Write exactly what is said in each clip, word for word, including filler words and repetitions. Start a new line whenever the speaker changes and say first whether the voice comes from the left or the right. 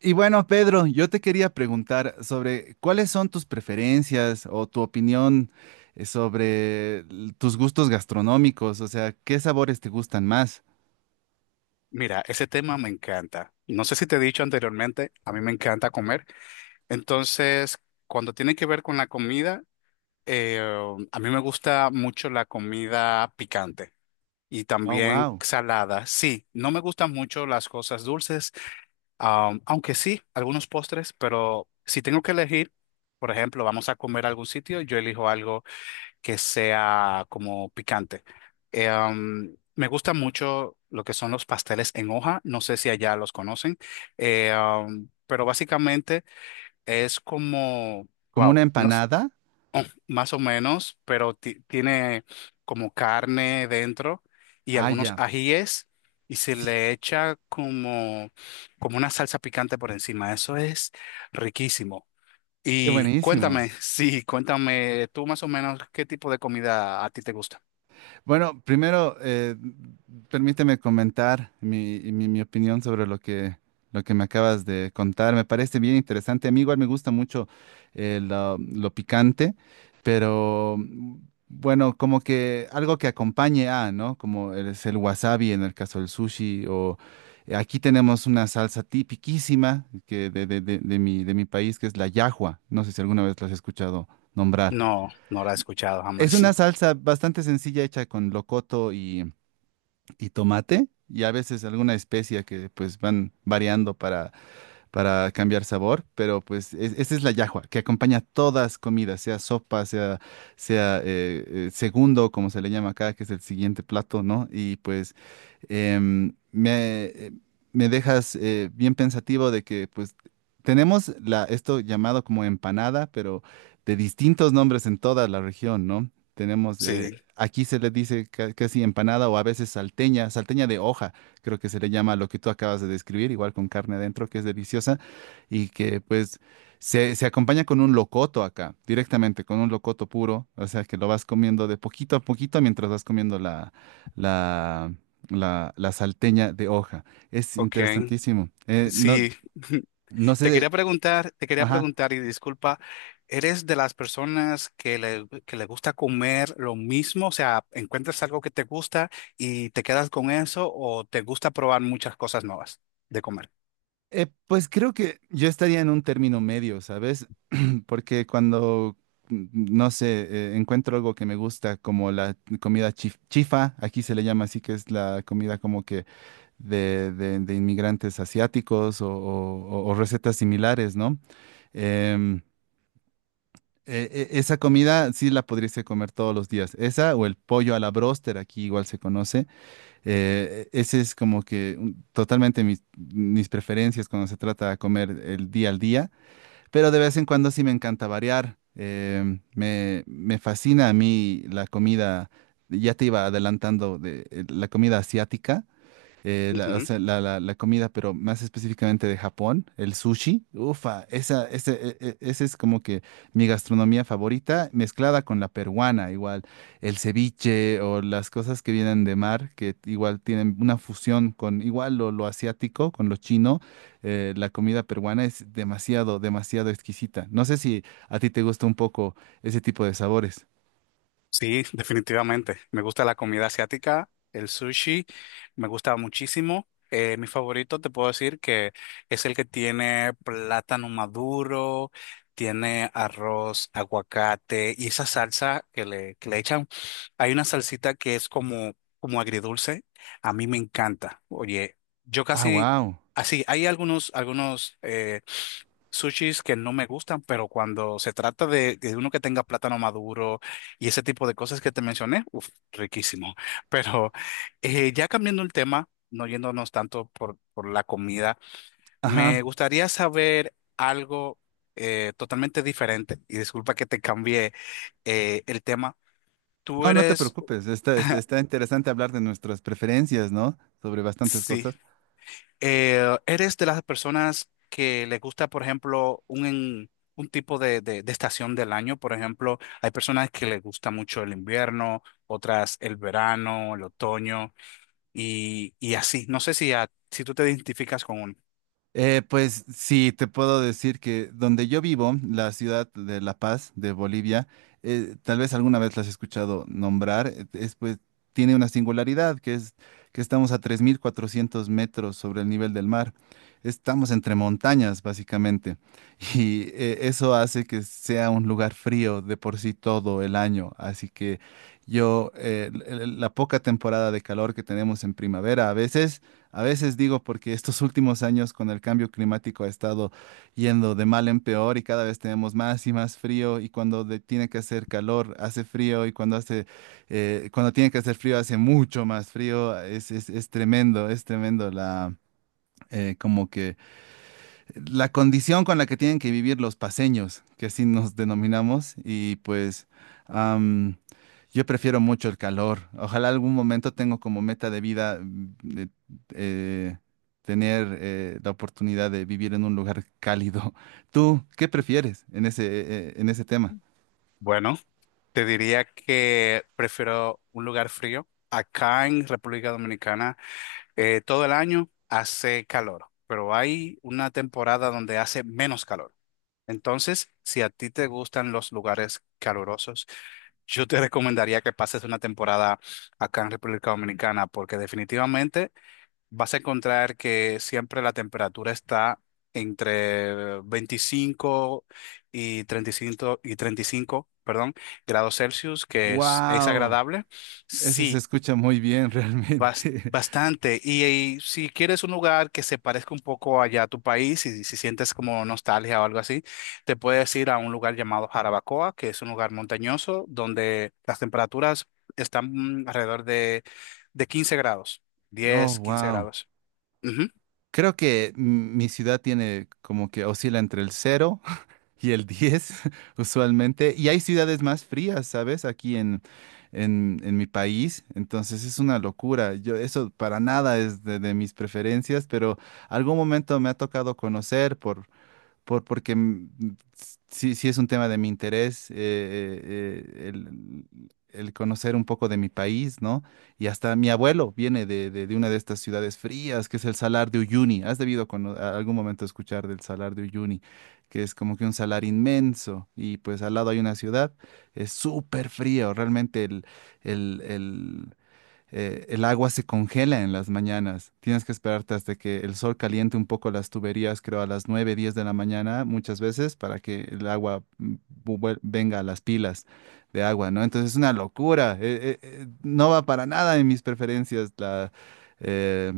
right: Y bueno, Pedro, yo te quería preguntar sobre cuáles son tus preferencias o tu opinión eh, sobre l- tus gustos gastronómicos, o sea, ¿qué sabores te gustan más?
left: Mira, ese tema me encanta. No sé si te he dicho anteriormente, a mí me encanta comer. Entonces, cuando tiene que ver con la comida, eh, a mí me gusta mucho la comida picante y
right: Oh,
left: también
right: wow.
left: salada. Sí, no me gustan mucho las cosas dulces, am, aunque sí, algunos postres, pero si tengo que elegir, por ejemplo, vamos a comer a algún sitio, yo elijo algo que sea como picante. Eh, um, me gusta mucho lo que son los pasteles en hoja, no sé si allá los conocen. Eh, um, pero básicamente es como,
right: ¿Como
left: wow,
right: una
left: no s-
right: empanada?
left: más o menos, pero ti- tiene como carne dentro y
right: Ah,
left: algunos
right: ya.
left: ajíes y se
right: Sí,
left: le echa como, como una salsa picante por encima. Eso es riquísimo.
right: qué
left: Y
right: buenísimo.
left: cuéntame, sí, cuéntame tú más o menos qué tipo de comida a ti te gusta.
right: Bueno, primero, eh, permíteme comentar mi, mi- mi opinión sobre lo que, lo que me acabas de contar. Me parece bien interesante. A mí igual me gusta mucho eh, lo, lo picante, pero mm, bueno, como que algo que acompañe a, ¿no? Como el- es el wasabi en el caso del sushi, o aquí tenemos una salsa tipiquísima que de, de- de- de mi, de mi país, que es la yahua. No sé si alguna vez la has escuchado nombrar.
left: No, no la he escuchado
right: Es
left: jamás.
right: una salsa bastante sencilla hecha con locoto y, y tomate y a veces alguna especia que pues van variando para para cambiar sabor, pero pues es- esta es la llajua, que acompaña todas comidas, sea sopa, sea, sea eh, eh, segundo, como se le llama acá, que es el siguiente plato, ¿no? Y pues em, me, me dejas eh, bien pensativo de que pues tenemos la, esto llamado como empanada, pero de distintos nombres en toda la región, ¿no? Tenemos, eh,
left: Sí,
right: aquí se le dice ca- casi empanada o a veces salteña, salteña de hoja creo que se le llama lo que tú acabas de describir, igual con carne adentro, que es deliciosa y que pues se, se acompaña con un locoto acá, directamente, con un locoto puro, o sea que lo vas comiendo de poquito a poquito mientras vas comiendo la, la, la, la salteña de hoja. Es
left: ok,
right: interesantísimo. Eh, no,
left: sí.
right: no
left: Te quería
right: sé,
left: preguntar, te quería
right: ajá.
left: preguntar y disculpa, ¿eres de las personas que le, que le gusta comer lo mismo? O sea, ¿encuentras algo que te gusta y te quedas con eso o te gusta probar muchas cosas nuevas de comer?
right: Eh, pues creo que yo estaría en un término medio, ¿sabes? Porque cuando, mm, no sé, eh, encuentro algo que me gusta, como la comida chif- chifa, aquí se le llama así, que es la comida como que de, de- de inmigrantes asiáticos o, o- o recetas similares, ¿no? Em, e- e- esa comida sí la podrías comer todos los días. Esa o el pollo a la bróster, aquí igual se conoce. Eh, e- ese es como que mm, totalmente mis, mis preferencias cuando se trata de comer el día al día, pero de vez en cuando sí me encanta variar. Em, me, me fascina a mí la comida, ya te iba adelantando de eh, la comida asiática, eh, la, o sea, la, la- la comida, pero más específicamente de Japón, el sushi. Ufa, esa, ese, e- e- ese es como que mi gastronomía favorita, mezclada con la peruana, igual el ceviche o las cosas que vienen de mar, que igual tienen una fusión con igual lo, lo asiático, con lo chino. eh, la comida peruana es demasiado, demasiado exquisita. No sé si a ti te gusta un poco ese tipo de sabores.
left: Sí, definitivamente. Me gusta la comida asiática, el sushi, me gusta muchísimo. Eh, mi favorito, te puedo decir que es el que tiene plátano maduro, tiene arroz, aguacate y esa salsa que le, que le echan. Hay una salsita que es como, como agridulce. A mí me encanta. Oye, yo
right: Ah,
left: casi,
right: wow.
left: así, hay algunos, algunos, eh, sushis que no me gustan, pero cuando se trata de, de uno que tenga plátano maduro, y ese tipo de cosas que te mencioné, uf, riquísimo. Pero eh, ya cambiando el tema, no yéndonos tanto por, por la comida,
right: Ajá.
left: me gustaría saber algo eh, totalmente diferente. Y disculpa que te cambié eh, el tema. Tú
right: No, no te
left: eres,
right: preocupes, está, está, está interesante hablar de nuestras preferencias, ¿no? Sobre bastantes
left: sí,
right: cosas.
left: eh, ¿eres de las personas que le gusta, por ejemplo, un, en- un tipo de, de de estación del año? Por ejemplo, hay personas que les gusta mucho el invierno, otras el verano, el otoño, y, y así. No sé si, a- si tú te identificas con uno.
right: Eh, pues sí, te puedo decir que donde yo vivo, la ciudad de La Paz, de Bolivia, eh, tal vez alguna vez las has escuchado nombrar, eh, es, pues, tiene una singularidad, que es que estamos a tres mil cuatrocientos metros sobre el nivel del mar. Estamos entre montañas, básicamente, y eh, eso hace que sea un lugar frío de por sí todo el año. Así que yo, eh, l- l- la poca temporada de calor que tenemos en primavera, a veces a veces digo porque estos últimos años con el cambio climático ha estado yendo de mal en peor y cada vez tenemos más y más frío y cuando de- tiene que hacer calor hace frío y cuando hace eh, cuando tiene que hacer frío hace mucho más frío. Es, es- es tremendo, es tremendo la eh, como que la condición con la que tienen que vivir los paseños, que así nos denominamos, y pues am, yo prefiero mucho el calor. Ojalá algún momento tengo como meta de vida mm, de- eh, tener eh, la oportunidad de vivir en un lugar cálido. ¿Tú qué prefieres en ese, eh, eh, en ese tema?
left: Bueno, te diría que prefiero un lugar frío. Acá en República Dominicana, eh, todo el año hace calor, pero hay una temporada donde hace menos calor. Entonces, si a ti te gustan los lugares calurosos, yo te recomendaría que pases una temporada acá en República Dominicana, porque definitivamente vas a encontrar que siempre la temperatura está entre veinticinco y treinta y cinco, y treinta y cinco, perdón, grados Celsius, que es, es
right: Wow,
left: agradable.
right: eso se
left: Sí,
right: escucha muy bien
left: bas-
right: realmente.
left: bastante. Y, y si quieres un lugar que se parezca un poco allá a tu país, y si sientes como nostalgia o algo así, te puedes ir a un lugar llamado Jarabacoa, que es un lugar montañoso donde las temperaturas están mm, alrededor de, de quince grados,
right: Oh,
left: diez, quince
right: wow.
left: grados.
right: Creo que mm, mi ciudad tiene como que oscila entre el cero y el diez usualmente. Y hay ciudades más frías, ¿sabes? Aquí en, en, en mi país. Entonces es una locura. Yo, eso para nada es de, de mis preferencias, pero algún momento me ha tocado conocer por, por, porque mm, sí, sí es un tema de mi interés, eh, eh, eh, el, el conocer un poco de mi país, ¿no? Y hasta mi abuelo viene de, de, de una de estas ciudades frías, que es el Salar de Uyuni. ¿Has debido cono- a algún momento escuchar del Salar de Uyuni? Que es como que un salar inmenso y pues al lado hay una ciudad, es súper frío, realmente el, el, eh, el agua se congela en las mañanas. Tienes que esperarte hasta que el sol caliente un poco las tuberías, creo a las nueve, diez de la mañana muchas veces para que el agua mm, vu- vuel- venga a las pilas de agua, ¿no? Entonces es una locura. Eh, eh, eh, no va para nada en mis preferencias la, eh,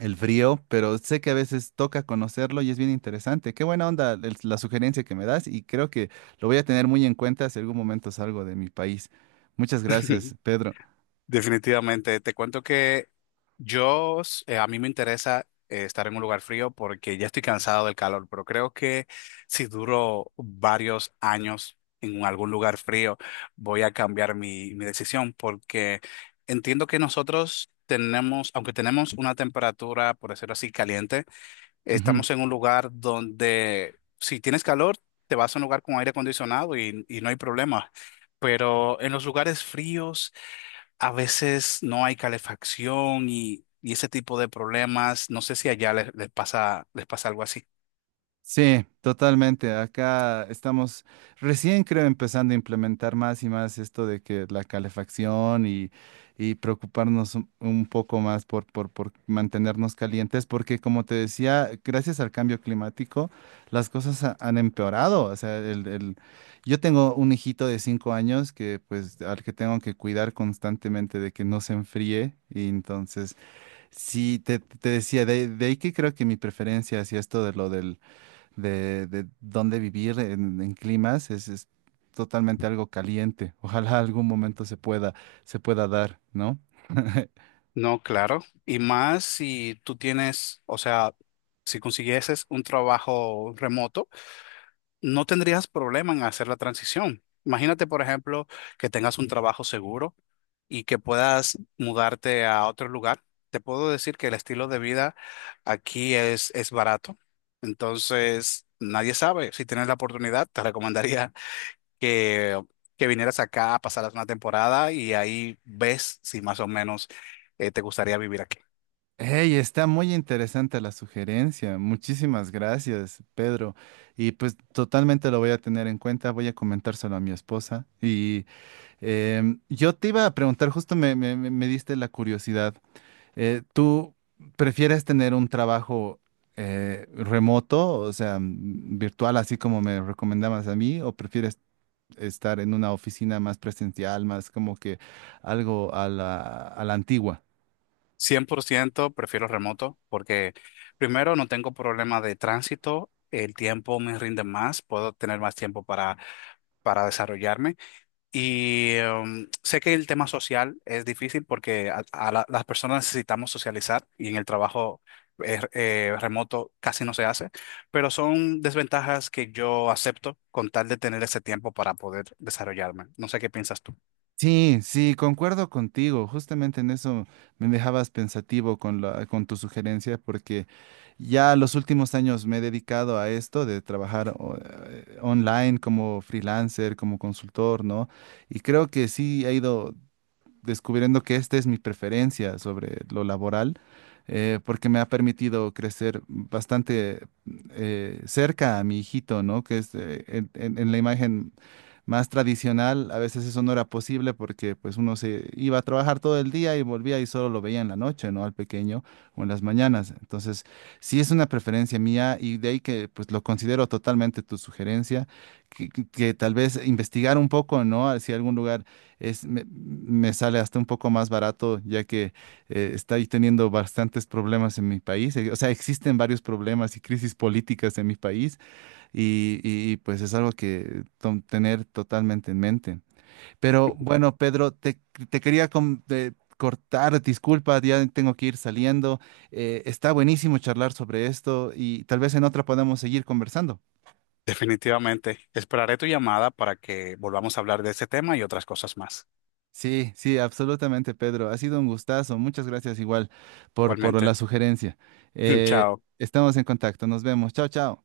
right: el frío, pero sé que a veces toca conocerlo y es bien interesante. Qué buena onda el- la sugerencia que me das y creo que lo voy a tener muy en cuenta si algún momento salgo de mi país. Muchas gracias, Pedro.
left: Definitivamente, te cuento que yo, s- eh, a mí me interesa eh, estar en un lugar frío porque ya estoy cansado del calor, pero creo que si duro varios años en algún lugar frío, voy a cambiar mi, mi decisión porque entiendo que nosotros tenemos, aunque tenemos una temperatura, por decirlo así, caliente,
right: Ujú.
left: estamos en un lugar donde si tienes calor, te vas a un lugar con aire acondicionado y, y no hay problema, pero en los lugares fríos a veces no hay calefacción y, y ese tipo de problemas. No sé si allá les, les pasa, les pasa algo así.
right: Sí, totalmente. Acá estamos recién, creo, empezando a implementar más y más esto de que la calefacción y, y preocuparnos un, un poco más por, por, por mantenernos calientes, porque como te decía, gracias al cambio climático, las cosas ha- han empeorado. O sea, el, el- yo tengo un hijito de cinco años que, pues, al que tengo que cuidar constantemente de que no se enfríe y entonces... Sí, te, te decía, de, de ahí que creo que mi preferencia hacia esto de lo del, de, de dónde vivir en, en climas es, es totalmente algo caliente. Ojalá algún momento se pueda, se pueda dar, ¿no?
left: No, claro. Y más si tú tienes, o sea, si consiguieses un trabajo remoto, no tendrías problema en hacer la transición. Imagínate, por ejemplo, que tengas un trabajo seguro y que puedas mudarte a otro lugar. Te puedo decir que el estilo de vida aquí es, es barato. Entonces, nadie sabe. Si tienes la oportunidad, te recomendaría que, que vinieras acá, pasaras una temporada y ahí ves si más o menos eh, te gustaría vivir aquí.
right: Hey, está muy interesante la sugerencia. Muchísimas gracias, Pedro. Y pues totalmente lo voy a tener en cuenta. Voy a comentárselo a mi esposa. Y em, yo te iba a preguntar, justo me, me- me- me diste la curiosidad. Eh, ¿tú prefieres tener un trabajo eh, remoto, o sea, mm, virtual, así como me recomendabas a mí, o prefieres estar en una oficina más presencial, más como que algo a la, a la antigua?
left: Cien por ciento prefiero remoto porque primero no tengo problema de tránsito, el tiempo me rinde más, puedo tener más tiempo para, para desarrollarme. Y em, sé que el tema social es difícil porque a, a la- las personas necesitamos socializar y en el trabajo eh, eh, remoto casi no se hace, pero son desventajas que yo acepto con tal de tener ese tiempo para poder desarrollarme. No sé qué piensas tú.
right: Sí, sí, concuerdo contigo. Justamente en eso me dejabas pensativo con la, con tu sugerencia, porque ya los últimos años me he dedicado a esto de trabajar o- eh, online como freelancer, como consultor, ¿no? Y creo que sí ha ido descubriendo que esta es mi preferencia sobre lo laboral, eh, porque me ha permitido crecer bastante eh, cerca a mi hijito, ¿no? Que es eh, en, en- en la imagen más tradicional, a veces eso no era posible porque pues uno se iba a trabajar todo el día y volvía y solo lo veía en la noche, ¿no? Al pequeño o en las mañanas. Entonces, sí es una preferencia mía y de ahí que pues lo considero totalmente tu sugerencia que, que- que tal vez investigar un poco, ¿no? Si algún lugar es, me, me sale hasta un poco más barato, ya que eh, estoy teniendo bastantes problemas en mi país. Eh, O sea, existen varios problemas y crisis políticas en mi país y, y, pues es algo que tom- tener totalmente en mente. Pero bueno, Pedro, te, te quería com- eh, cortar, disculpa, ya tengo que ir saliendo. Eh, está buenísimo charlar sobre esto y tal vez en otra podamos seguir conversando.
left: Definitivamente. Esperaré tu llamada para que volvamos a hablar de este tema y otras cosas más.
right: Sí, sí, absolutamente, Pedro. Ha sido un gustazo. Muchas gracias igual por, por la
left: Igualmente.
right: sugerencia. Eh,
left: Chao.
right: estamos en contacto. Nos vemos. Chao, chao.